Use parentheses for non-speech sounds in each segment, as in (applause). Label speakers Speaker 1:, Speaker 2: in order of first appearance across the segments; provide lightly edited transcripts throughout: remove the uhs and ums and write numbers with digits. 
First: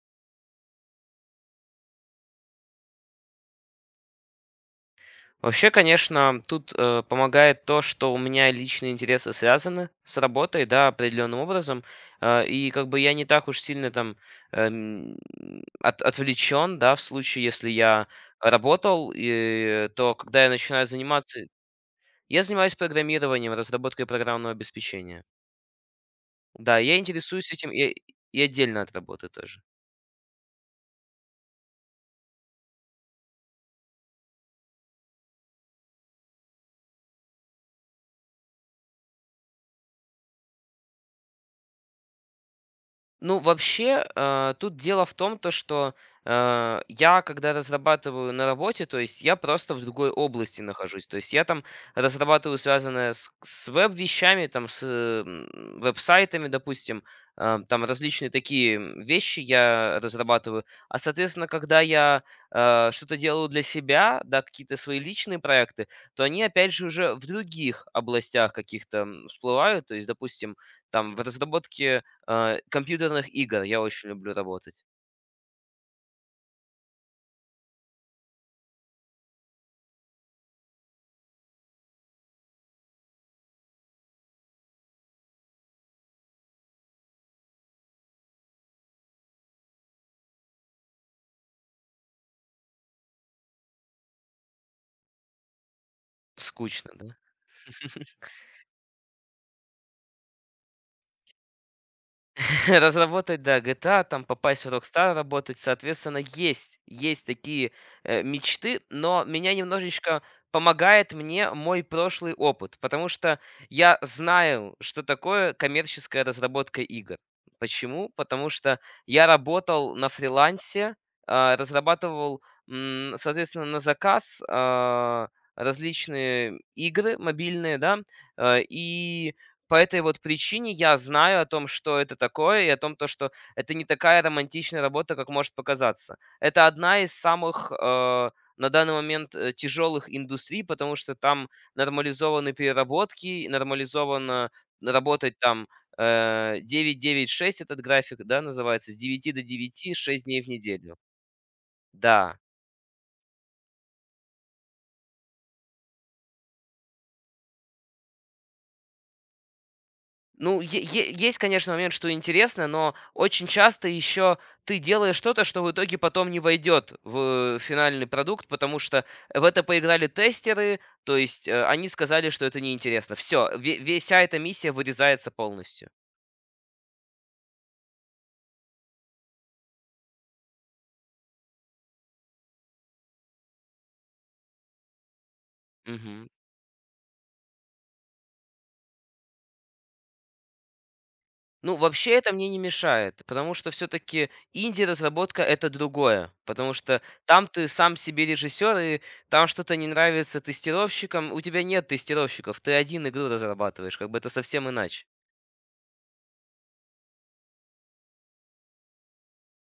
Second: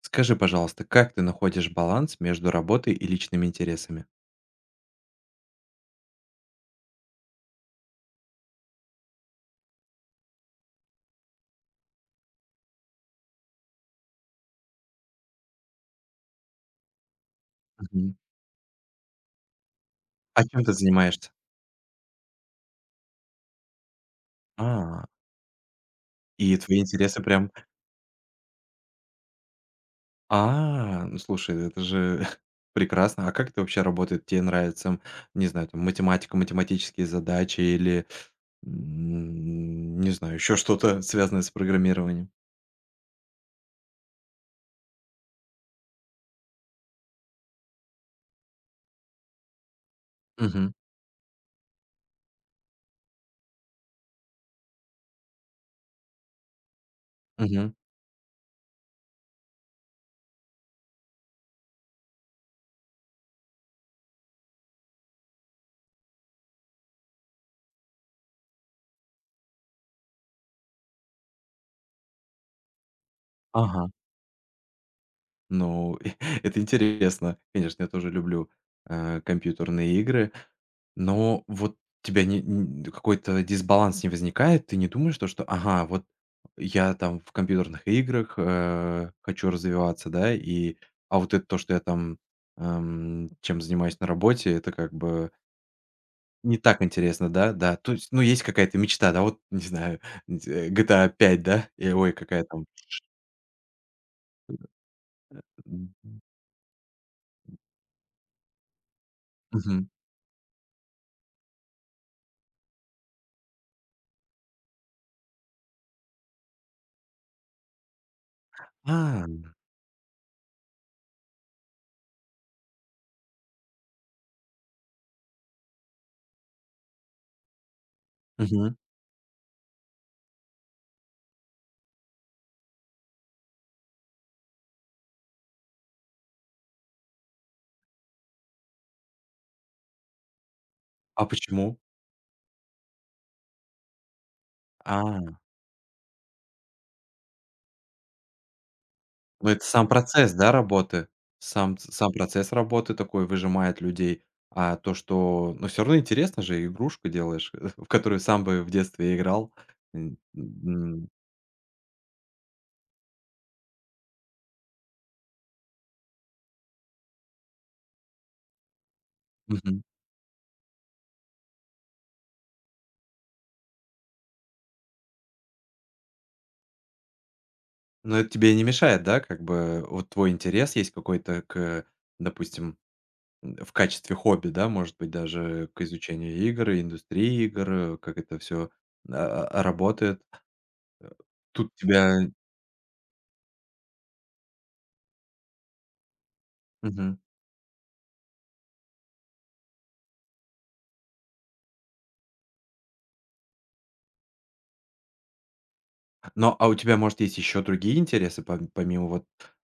Speaker 1: Скажи, пожалуйста, как ты находишь баланс между работой и личными интересами?
Speaker 2: Вообще, конечно, тут помогает то, что у меня личные интересы связаны с работой, да, определенным образом. И как бы я не так уж сильно там эм, отвлечен, да, в случае, если я
Speaker 1: Мгм.
Speaker 2: работал, то когда
Speaker 1: А
Speaker 2: я
Speaker 1: чем ты
Speaker 2: начинаю
Speaker 1: занимаешься?
Speaker 2: заниматься... Я занимаюсь программированием, разработкой программного
Speaker 1: А,
Speaker 2: обеспечения.
Speaker 1: и
Speaker 2: Да,
Speaker 1: твои
Speaker 2: я
Speaker 1: интересы прям.
Speaker 2: интересуюсь этим и отдельно от работы тоже.
Speaker 1: А, ну, слушай, это же (laughs) прекрасно. А как это вообще работает? Тебе нравится, не знаю, там, математика, математические задачи или, не знаю, еще что-то, связанное с программированием?
Speaker 2: Ну, вообще, тут дело в том, то, что я, когда разрабатываю на работе, то есть я просто в другой области
Speaker 1: Угу,
Speaker 2: нахожусь. То есть я там разрабатываю связанное с веб-вещами, там, с веб-сайтами, допустим,
Speaker 1: угу,
Speaker 2: там различные такие вещи я разрабатываю. А, соответственно, когда я что-то делаю для себя, да, какие-то свои личные проекты, то они, опять же, уже в других областях каких-то всплывают. То есть, допустим, там в разработке компьютерных игр я
Speaker 1: ага.
Speaker 2: очень люблю работать.
Speaker 1: Ну, (laughs) это интересно. Конечно, я тоже люблю, компьютерные игры. Но вот тебя не н какой-то дисбаланс не возникает? Ты не думаешь то, что: "Ага, вот я там в компьютерных играх, хочу развиваться, да, и а вот это то, что я там, чем занимаюсь на работе, это как бы не так
Speaker 2: Скучно, да?
Speaker 1: интересно, да, да". То есть, ну, есть какая-то мечта, да, вот, не знаю, GTA 5, да? И ой, какая там.
Speaker 2: (laughs) Разработать, да, GTA, там попасть в Rockstar работать. Соответственно, есть такие мечты, но меня
Speaker 1: Мгм.
Speaker 2: немножечко помогает мне мой прошлый опыт, потому что я знаю, что такое коммерческая разработка игр. Почему? Потому что я
Speaker 1: А,
Speaker 2: работал на фрилансе, разрабатывал, соответственно, на заказ различные игры мобильные, да,
Speaker 1: мгм.
Speaker 2: и по этой вот причине я знаю о том, что это такое, и о том, то, что это не такая романтичная работа, как может показаться. Это одна из самых, на данный момент, тяжелых индустрий, потому что
Speaker 1: А
Speaker 2: там
Speaker 1: почему?
Speaker 2: нормализованы переработки, нормализовано работать
Speaker 1: А,
Speaker 2: там, э, 9 9 6 этот график, да, называется, с девяти до
Speaker 1: ну это сам
Speaker 2: девяти 6
Speaker 1: процесс,
Speaker 2: дней в
Speaker 1: да,
Speaker 2: неделю.
Speaker 1: работы? Сам
Speaker 2: Да.
Speaker 1: процесс работы такой выжимает людей. А то, что ну все равно интересно же, игрушку делаешь, (laughs) в которую сам бы в детстве играл. М,
Speaker 2: Ну, е
Speaker 1: м,
Speaker 2: е есть, конечно, момент, что интересно, но очень часто еще ты делаешь что-то, что в итоге потом не войдет в финальный продукт, потому что в это
Speaker 1: мгм.
Speaker 2: поиграли тестеры, то есть, они сказали, что это неинтересно. Все, вся эта миссия вырезается полностью.
Speaker 1: Но это тебе не мешает, да, как бы вот твой интерес есть какой-то к, допустим, в качестве хобби, да, может быть, даже к
Speaker 2: Мгм.
Speaker 1: изучению игр, индустрии игр, как это все работает.
Speaker 2: Ну,
Speaker 1: Тут
Speaker 2: вообще
Speaker 1: тебя.
Speaker 2: это мне не мешает, потому что все таки инди-разработка- это другое, потому что
Speaker 1: Мгм.
Speaker 2: там ты сам себе режиссер, и там что-то не нравится тестировщикам. У тебя нет тестировщиков, ты 1 игру разрабатываешь, как бы это совсем иначе.
Speaker 1: Но, а у тебя, может, есть еще другие интересы, помимо вот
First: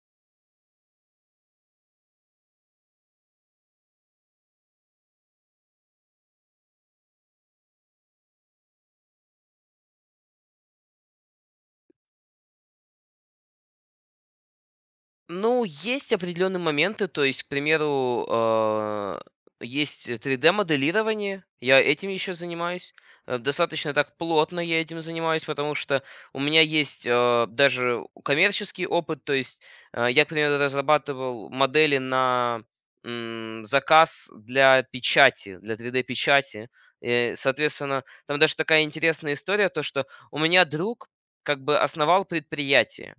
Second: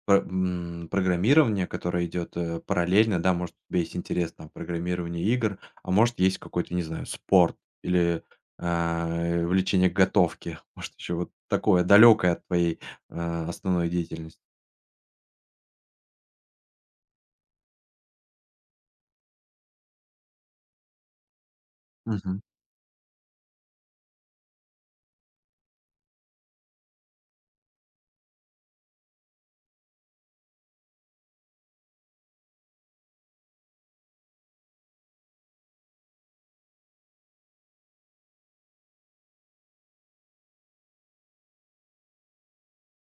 Speaker 1: программирования, которое идет, параллельно, да? Может, у тебя есть интерес там программирование игр, а может, есть какой-то, не знаю, спорт или, влечение к готовке? (laughs) Может, еще вот такое далекое от твоей, основной деятельности?
Speaker 2: Ну, есть определенные моменты, то есть, к примеру, есть 3D-моделирование, я этим еще
Speaker 1: Мгм,
Speaker 2: занимаюсь. Достаточно так плотно я этим занимаюсь, потому что у меня есть даже коммерческий опыт, то есть я, к примеру, разрабатывал модели на заказ для печати, для 3D-печати. Соответственно, там даже такая интересная история, то что у меня друг как бы основал предприятие,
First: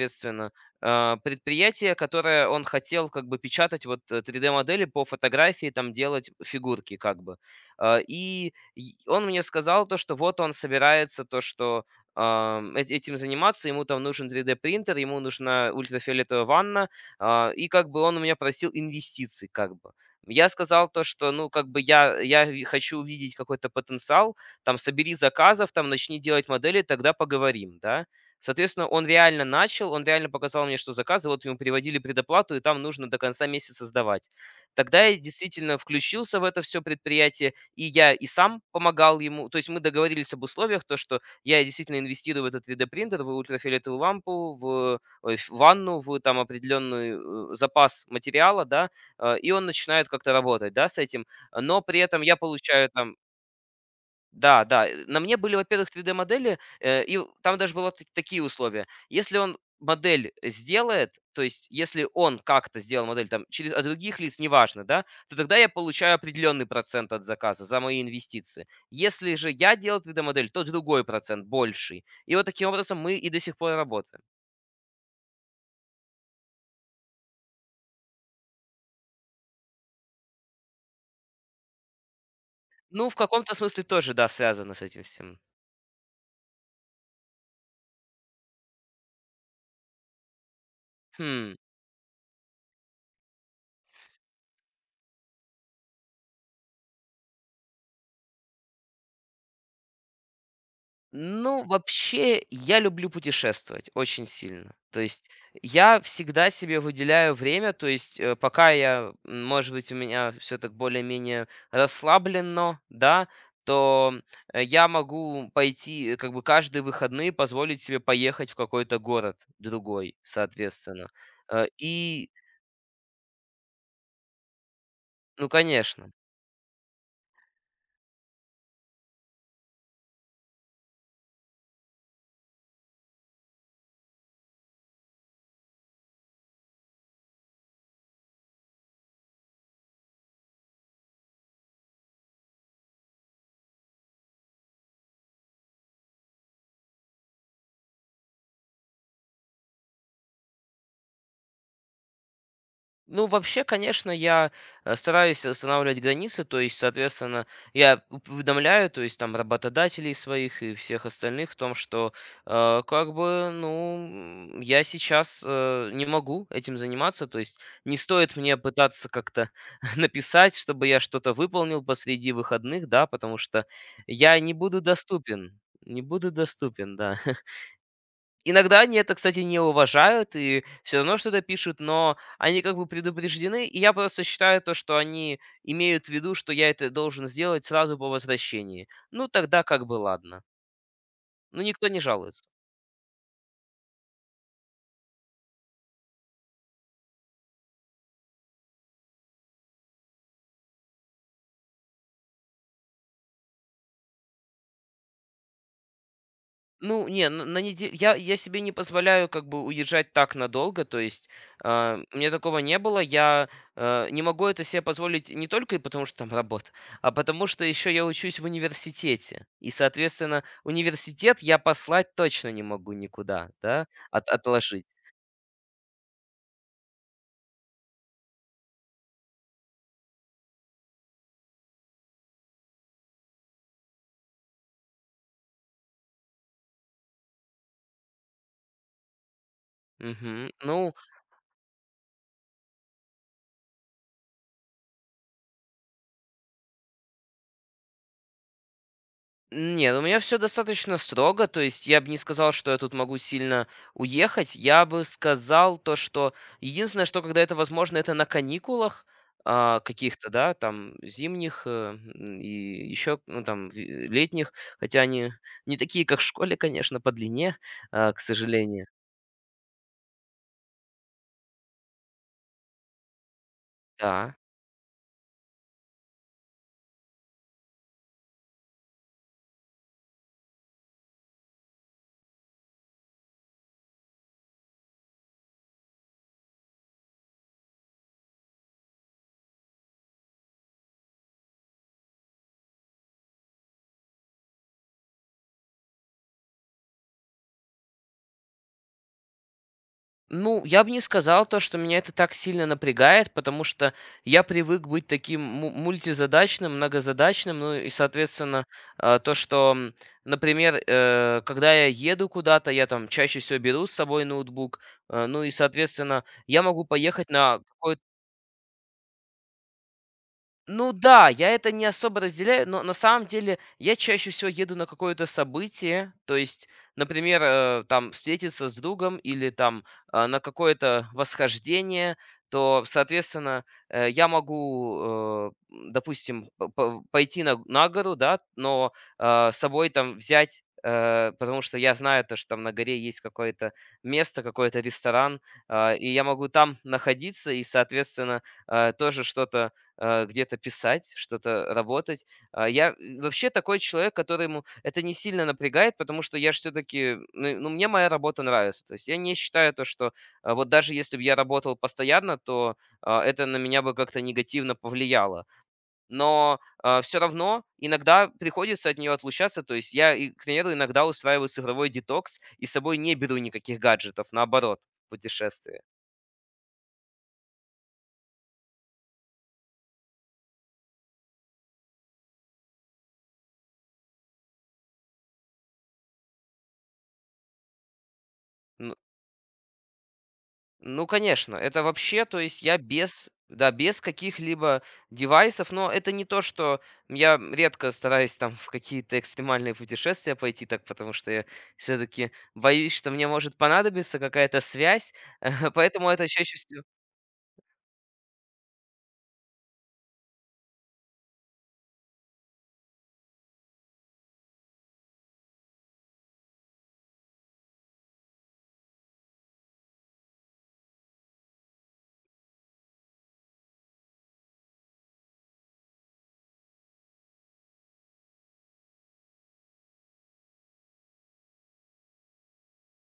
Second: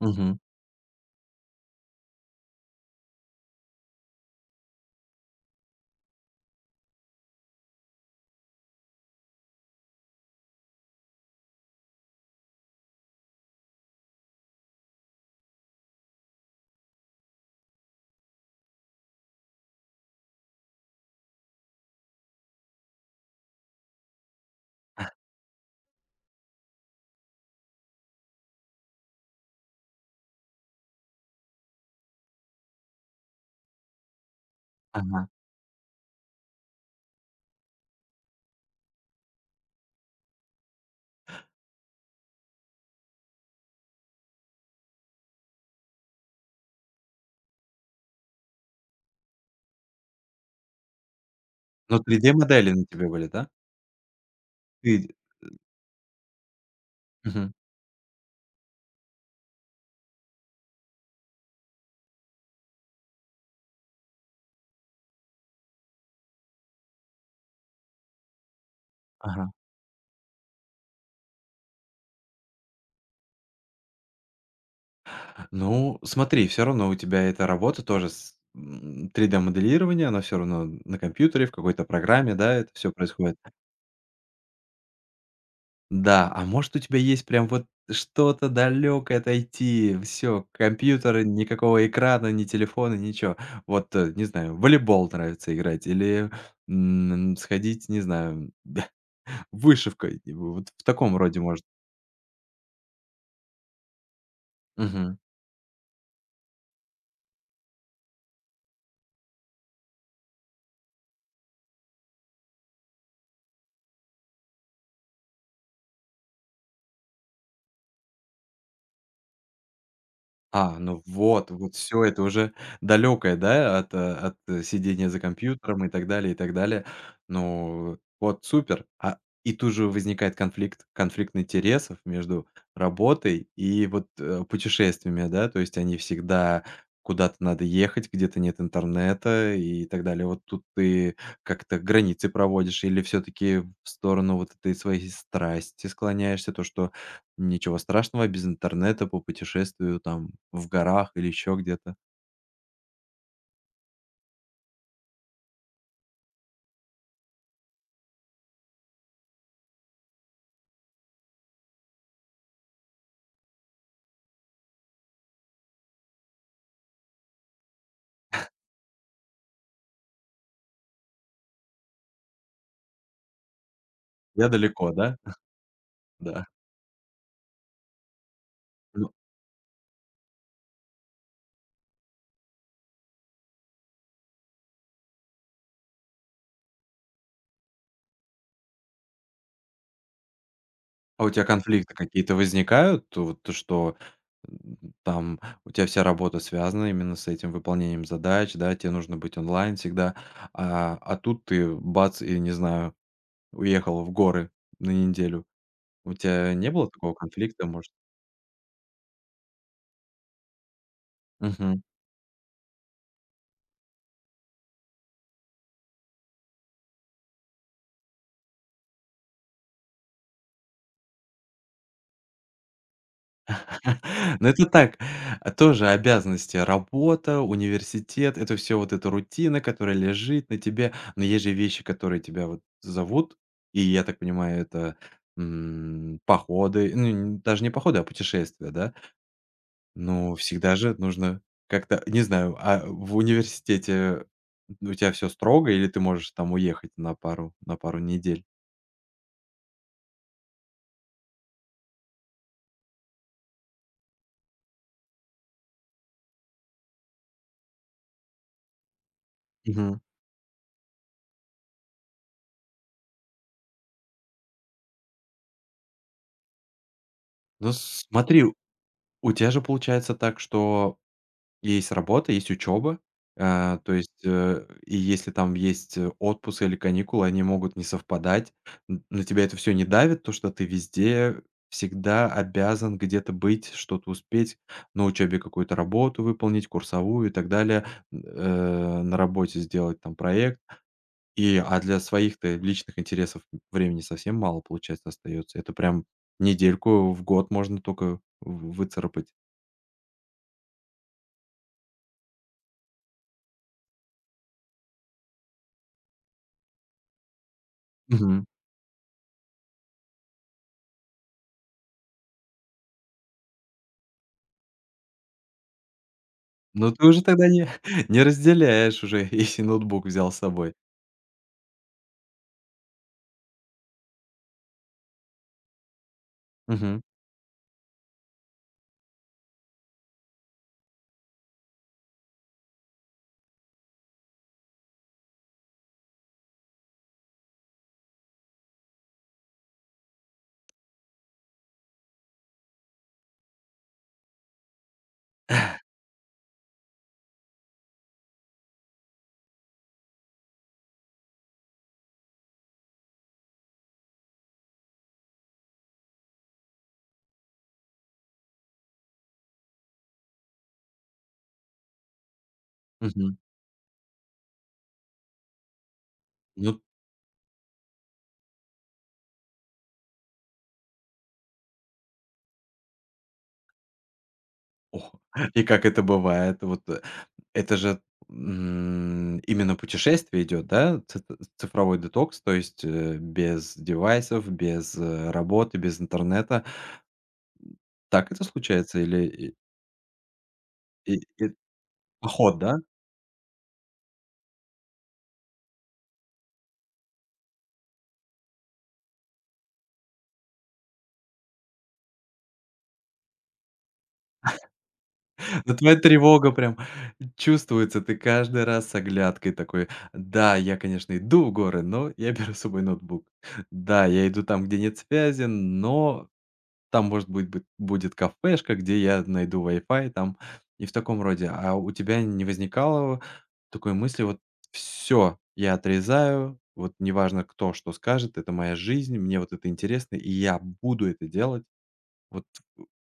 Speaker 1: мгм,
Speaker 2: предприятие, которое он хотел как бы печатать вот 3D-модели по фотографии, там делать фигурки как бы. И он мне сказал то, что вот он собирается то, что этим заниматься, ему там нужен 3D-принтер, ему нужна ультрафиолетовая ванна, и как бы он у меня просил инвестиций как бы. Я сказал то, что, ну, как бы я хочу увидеть какой-то потенциал, там, собери заказов, там, начни делать модели, тогда поговорим, да. Соответственно, он реально начал, он реально показал мне, что заказы, вот ему переводили предоплату, и там нужно до конца месяца сдавать. Тогда я
Speaker 1: ага.
Speaker 2: действительно включился в это все предприятие, и я и сам помогал ему. То есть мы договорились об условиях, то, что я действительно инвестирую в этот 3D-принтер, в ультрафиолетовую лампу, в ванну, в там определенный запас материала, да, и он начинает как-то работать, да, с этим. Но
Speaker 1: Но
Speaker 2: при
Speaker 1: три
Speaker 2: этом
Speaker 1: d
Speaker 2: я
Speaker 1: модели на
Speaker 2: получаю
Speaker 1: тебе
Speaker 2: там
Speaker 1: были, да?
Speaker 2: да, да.
Speaker 1: Ты.
Speaker 2: На мне были, во-первых, 3D-модели, и в
Speaker 1: Мгм,
Speaker 2: там даже было т такие условия. Если он модель сделает, то есть если он как-то сделал модель там через от других лиц, неважно, да, то тогда я получаю определенный процент от заказа за мои инвестиции. Если же
Speaker 1: ага.
Speaker 2: я делал 3D-модель, то другой процент, больший. И вот таким образом мы и до сих пор работаем.
Speaker 1: Ну, смотри, все равно у тебя эта работа тоже с 3D-моделирование, она все равно на компьютере, в какой-то программе, да, это все
Speaker 2: Ну, в
Speaker 1: происходит.
Speaker 2: каком-то смысле тоже, да, связано с этим всем.
Speaker 1: Да, а может, у тебя есть прям вот что-то далекое от IT, все компьютеры,
Speaker 2: Хм.
Speaker 1: никакого экрана, ни телефона, ничего. Вот, не знаю, в волейбол нравится играть или, сходить, не знаю, (laughs) вышивкой, и вот в таком роде,
Speaker 2: Ну,
Speaker 1: может.
Speaker 2: вообще, я люблю путешествовать очень сильно. То есть я всегда себе выделяю время, то есть пока я, может быть, у меня все так более-менее расслаблено, да, то я могу пойти, как бы каждые выходные позволить себе поехать в какой-то город другой,
Speaker 1: А, ну
Speaker 2: соответственно.
Speaker 1: вот,
Speaker 2: Э,
Speaker 1: вот все это
Speaker 2: И,
Speaker 1: уже далекое, да, от сидения за
Speaker 2: ну,
Speaker 1: компьютером и так
Speaker 2: конечно.
Speaker 1: далее, и так далее. Ну, вот супер. А, и тут же возникает конфликт интересов между работой и вот, путешествиями, да, то есть они всегда куда-то надо ехать, где-то нет интернета и так далее. Вот тут ты как-то границы проводишь или все таки в сторону вот этой своей страсти склоняешься, то, что "Ничего страшного, без интернета по попутешествую там в горах или еще где-то".
Speaker 2: Ну, вообще, конечно, я стараюсь устанавливать границы, то есть, соответственно, уведомляю, то есть, там, работодателей своих и всех остальных в том, что, как бы, ну, я сейчас не могу этим заниматься, то есть, не стоит мне пытаться как-то (laughs) написать, чтобы я что-то выполнил посреди выходных, да, потому что я
Speaker 1: Я
Speaker 2: не буду
Speaker 1: далеко, да? (laughs)
Speaker 2: доступен, не буду
Speaker 1: Да.
Speaker 2: доступен, да. (laughs) Иногда они
Speaker 1: Ну,
Speaker 2: это, кстати, не уважают и все равно что-то пишут, но они как бы предупреждены, и я просто считаю то, что они имеют в виду, что я это должен сделать сразу по возвращении. Ну, тогда как бы ладно.
Speaker 1: а у тебя
Speaker 2: Ну, никто
Speaker 1: конфликты
Speaker 2: не
Speaker 1: какие-то
Speaker 2: жалуется.
Speaker 1: возникают? То Вот то, что, там у тебя вся работа связана именно с этим выполнением задач, да, тебе нужно быть онлайн всегда, а тут ты бац и, не знаю, уехал в горы на неделю. У тебя не было
Speaker 2: Ну,
Speaker 1: такого
Speaker 2: не, на
Speaker 1: конфликта,
Speaker 2: неде
Speaker 1: может?
Speaker 2: я себе не позволяю как бы уезжать так надолго, то есть, у меня такого не было. Я, не могу это себе позволить не только и потому, что там работа, а потому что еще я учусь в университете. И, соответственно, университет я послать точно не могу никуда, да,
Speaker 1: (laughs)
Speaker 2: от
Speaker 1: Ну, это
Speaker 2: отложить.
Speaker 1: так, тоже обязанности: работа, университет, это все вот эта рутина, которая лежит на тебе. Но есть же вещи, которые тебя вот зовут. И, я так понимаю, это, походы, ну, н даже не походы, а путешествия, да? Ну,
Speaker 2: Мгм.
Speaker 1: всегда
Speaker 2: Ну
Speaker 1: же нужно как-то, не знаю, а в университете у тебя все строго или ты можешь там уехать на пару недель?
Speaker 2: Нет, у меня все достаточно строго. То есть я бы не сказал, что я тут могу сильно уехать. Я бы сказал то, что единственное, что когда это возможно, это на каникулах,
Speaker 1: Мгм.
Speaker 2: каких-то, да, там зимних, и еще, ну, там, в летних, хотя они не такие, как в школе, конечно, по длине,
Speaker 1: Ну,
Speaker 2: к
Speaker 1: смотри,
Speaker 2: сожалению.
Speaker 1: у тебя же получается так, что есть работа, есть учеба. То есть,
Speaker 2: Да.
Speaker 1: и если там есть, отпуск или каникулы, они могут не совпадать. Н на тебя это все не давит, то, что ты везде всегда обязан где-то быть, что-то успеть, на учебе какую-то работу выполнить, курсовую и так далее, на работе сделать там проект. И, а для своих-то личных интересов времени совсем мало, получается, остается. Это прям недельку в год можно только в выцарапать.
Speaker 2: Ну, я бы не сказал то, что меня это так сильно напрягает, потому что я привык быть таким мультизадачным, многозадачным, ну и, соответственно, то, что, например, когда я еду куда-то, я там чаще всего беру с собой ноутбук, ну и, соответственно, я могу
Speaker 1: Ну, ты уже
Speaker 2: поехать
Speaker 1: тогда
Speaker 2: на
Speaker 1: не
Speaker 2: какое-то
Speaker 1: (laughs) не разделяешь уже, (laughs) если ноутбук взял с собой.
Speaker 2: ну да, я это не особо разделяю, но на самом деле я чаще всего еду на какое-то событие, то есть,
Speaker 1: Мгм,
Speaker 2: например, там встретиться с другом или там на какое-то восхождение, то, соответственно, я могу, допустим, пойти на гору, да, но с собой там взять потому что я знаю то, что там на горе есть какое-то место, какой-то ресторан, и я могу там находиться и, соответственно, тоже что-то где-то писать, что-то работать. Я вообще такой человек, которому это не сильно напрягает, потому что я же все-таки, ну, мне моя работа нравится. То есть я не считаю то, что вот даже если бы я работал постоянно, то
Speaker 1: мгм.
Speaker 2: это на меня бы как-то негативно повлияло. Но
Speaker 1: Ну,
Speaker 2: все равно иногда приходится от нее отлучаться. То есть я, и, к примеру, иногда устраиваю цифровой детокс и с собой не беру никаких гаджетов, наоборот,
Speaker 1: ох, (laughs) и
Speaker 2: путешествие.
Speaker 1: как это бывает? Вот, это же, именно путешествие идет, да? Ци цифровой детокс, то есть, без девайсов, без, работы, без интернета. Так это случается или и
Speaker 2: Ну,
Speaker 1: и и
Speaker 2: конечно, это вообще, то
Speaker 1: поход,
Speaker 2: есть я
Speaker 1: да?
Speaker 2: без, да, без каких-либо девайсов, но это не то, что я редко стараюсь там в какие-то экстремальные путешествия пойти, так потому что я все-таки боюсь, что мне может понадобиться какая-то связь, (laughs)
Speaker 1: Ну, твоя
Speaker 2: поэтому это
Speaker 1: тревога
Speaker 2: чаще
Speaker 1: прям
Speaker 2: всего.
Speaker 1: чувствуется. Ты каждый раз с оглядкой такой: "Да, я, конечно, иду в горы, но я беру с собой ноутбук. Да, я иду там, где нет связи, но там, может быть, бы будет кафешка, где я найду Wi-Fi там". И в таком роде. А у тебя не возникало такой мысли: "Вот все я отрезаю, вот неважно, кто что скажет, это моя жизнь, мне вот это интересно, и я буду это делать"? Вот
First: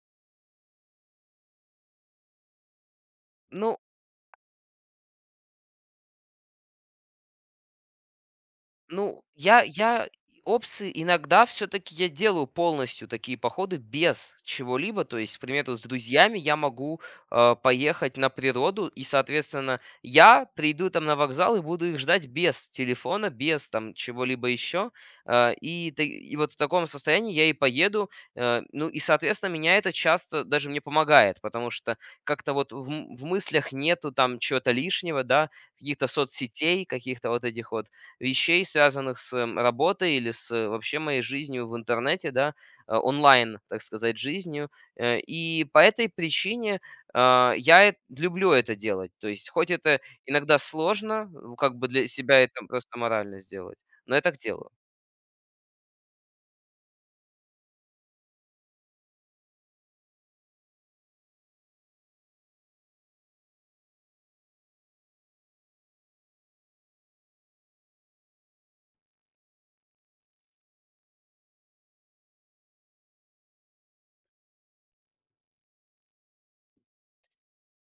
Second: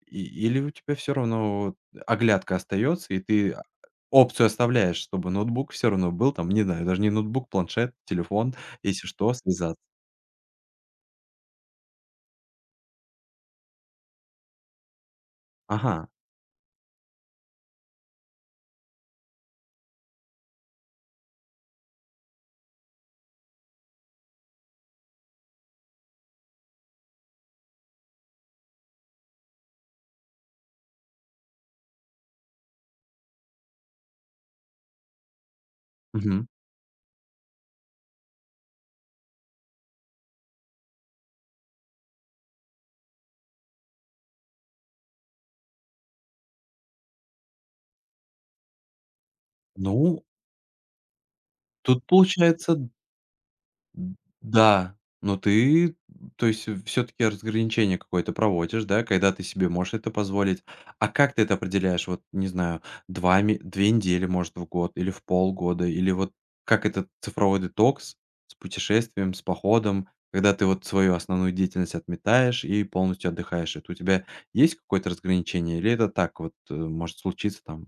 Speaker 1: или у тебя все равно вот оглядка остается, и ты
Speaker 2: Ну,
Speaker 1: опцию оставляешь, чтобы ноутбук все равно был там, не знаю, даже не ноутбук, планшет, телефон, если
Speaker 2: Ну,
Speaker 1: что,
Speaker 2: я
Speaker 1: связаться.
Speaker 2: я опсы иногда все таки я делаю полностью такие походы без чего-либо. То есть, к примеру, с
Speaker 1: Ага.
Speaker 2: друзьями я могу, поехать на природу, и, соответственно, я приду там на вокзал и буду их ждать без телефона, без там чего-либо еще. И ты и вот в таком состоянии я и поеду. Ну и, соответственно, меня это часто даже мне помогает, потому что как-то вот в мыслях нету там чего-то лишнего, да, каких-то
Speaker 1: Мгм.
Speaker 2: соцсетей, каких-то вот этих вот вещей, связанных с работой или с вообще моей жизнью в интернете, да, онлайн, так сказать, жизнью. И по этой причине я люблю это делать. То есть, хоть это
Speaker 1: Ну,
Speaker 2: иногда сложно, ну, как бы
Speaker 1: тут
Speaker 2: для себя это
Speaker 1: получается.
Speaker 2: просто морально сделать, но я так делаю.
Speaker 1: Да, но ты, то есть, все таки разграничение какое-то проводишь, да, когда ты себе можешь это позволить. А как ты это определяешь? Вот, не знаю, 2 недели, может, в год или в полгода, или вот как этот цифровой детокс с путешествием, с походом, когда ты вот свою основную деятельность отметаешь и полностью отдыхаешь? Это у тебя есть какое-то разграничение или это так вот, может случиться там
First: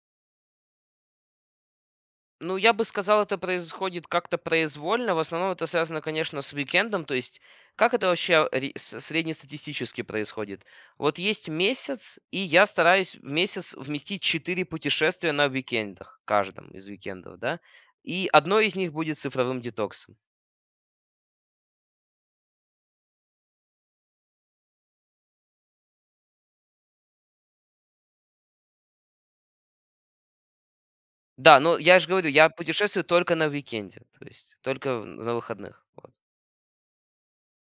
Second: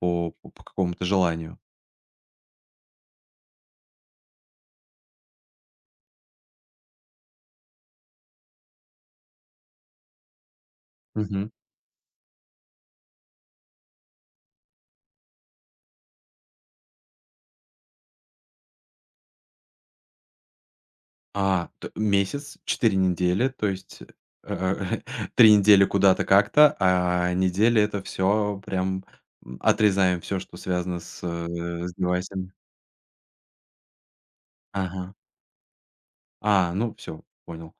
Speaker 1: по какому-то желанию?
Speaker 2: Ну, я бы сказал, это происходит как-то произвольно. В основном это связано, конечно, с уикендом. То есть, как это вообще среднестатистически происходит? Вот есть месяц, и я стараюсь в месяц вместить 4 путешествия на уикендах, каждом из уикендов, да? И одно из них будет цифровым детоксом.
Speaker 1: А, т месяц, 4 недели, то есть, (laughs) э, недели куда-то как-то, а недели — это все прям, отрезаем все, что связано с,
Speaker 2: Да, но
Speaker 1: э, с
Speaker 2: я же говорю, я
Speaker 1: девайсами.
Speaker 2: путешествую только на уикенде, то есть только
Speaker 1: Ага.
Speaker 2: на выходных. Вот.
Speaker 1: А, ну все понял.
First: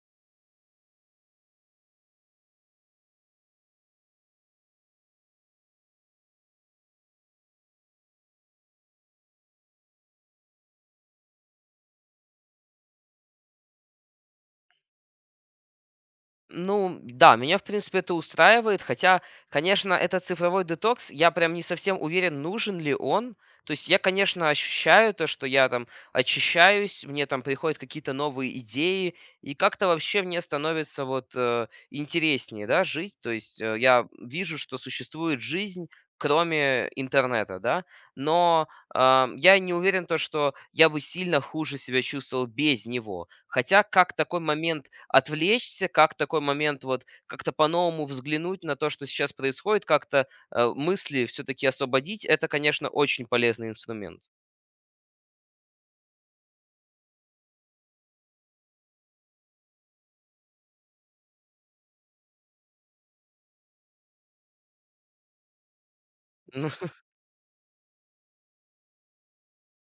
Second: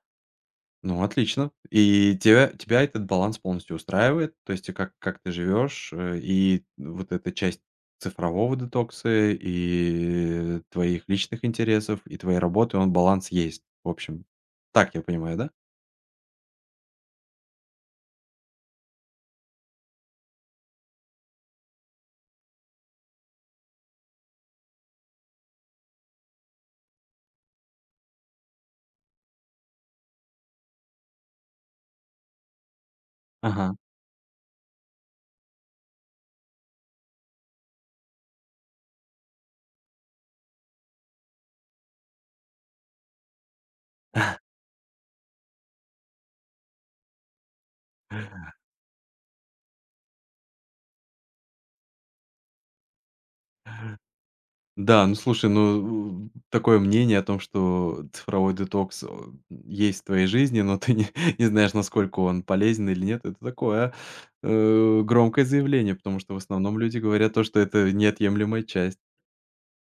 Speaker 1: Ну, отлично. И тебя этот баланс полностью устраивает? То есть и как ты живешь, и вот эта часть цифрового детокса, и твоих личных интересов, и твоей работы, он баланс есть, в общем. Так я понимаю, да?
Speaker 2: Ну да, меня, в принципе, это устраивает, хотя, конечно, этот цифровой детокс, я прям не совсем уверен, нужен ли он. То есть я, конечно, ощущаю то, что я там очищаюсь, мне там приходят какие-то новые идеи, и как-то вообще мне становится вот интереснее, да, жить. То есть
Speaker 1: Ага.
Speaker 2: я вижу, что существует жизнь, кроме интернета, да, но я не уверен, то, что я бы сильно хуже себя чувствовал без него. Хотя как такой момент отвлечься, как такой момент вот как-то по-новому взглянуть на то, что сейчас происходит, как-то мысли все-таки освободить, это, конечно, очень полезный инструмент. (laughs)
Speaker 1: Да, ну слушай, ну, такое мнение о том, что цифровой детокс, есть в твоей жизни, но ты не (laughs) не знаешь, насколько он полезен или нет. Это такое, громкое заявление, потому что в
Speaker 2: Ну,
Speaker 1: основном люди говорят то, что это неотъемлемая часть.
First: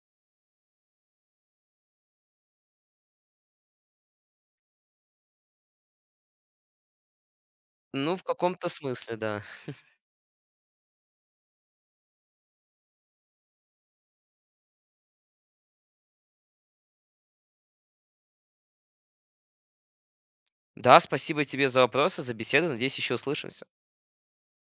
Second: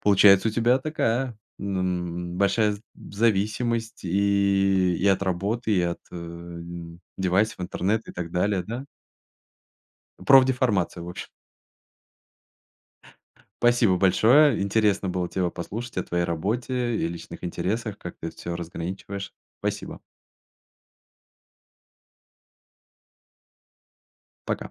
Speaker 1: Получается, у тебя такая, большая з зависимость и от работы, и от, девайсов, интернета и
Speaker 2: ну, в
Speaker 1: так далее,
Speaker 2: каком-то
Speaker 1: да?
Speaker 2: смысле, да.
Speaker 1: Профдеформация, в общем. Спасибо большое. Интересно было тебя послушать о твоей работе и личных интересах, как ты все разграничиваешь. Спасибо.
Speaker 2: Да, спасибо тебе за вопросы, за беседу. Надеюсь, еще услышимся.
Speaker 1: Пока.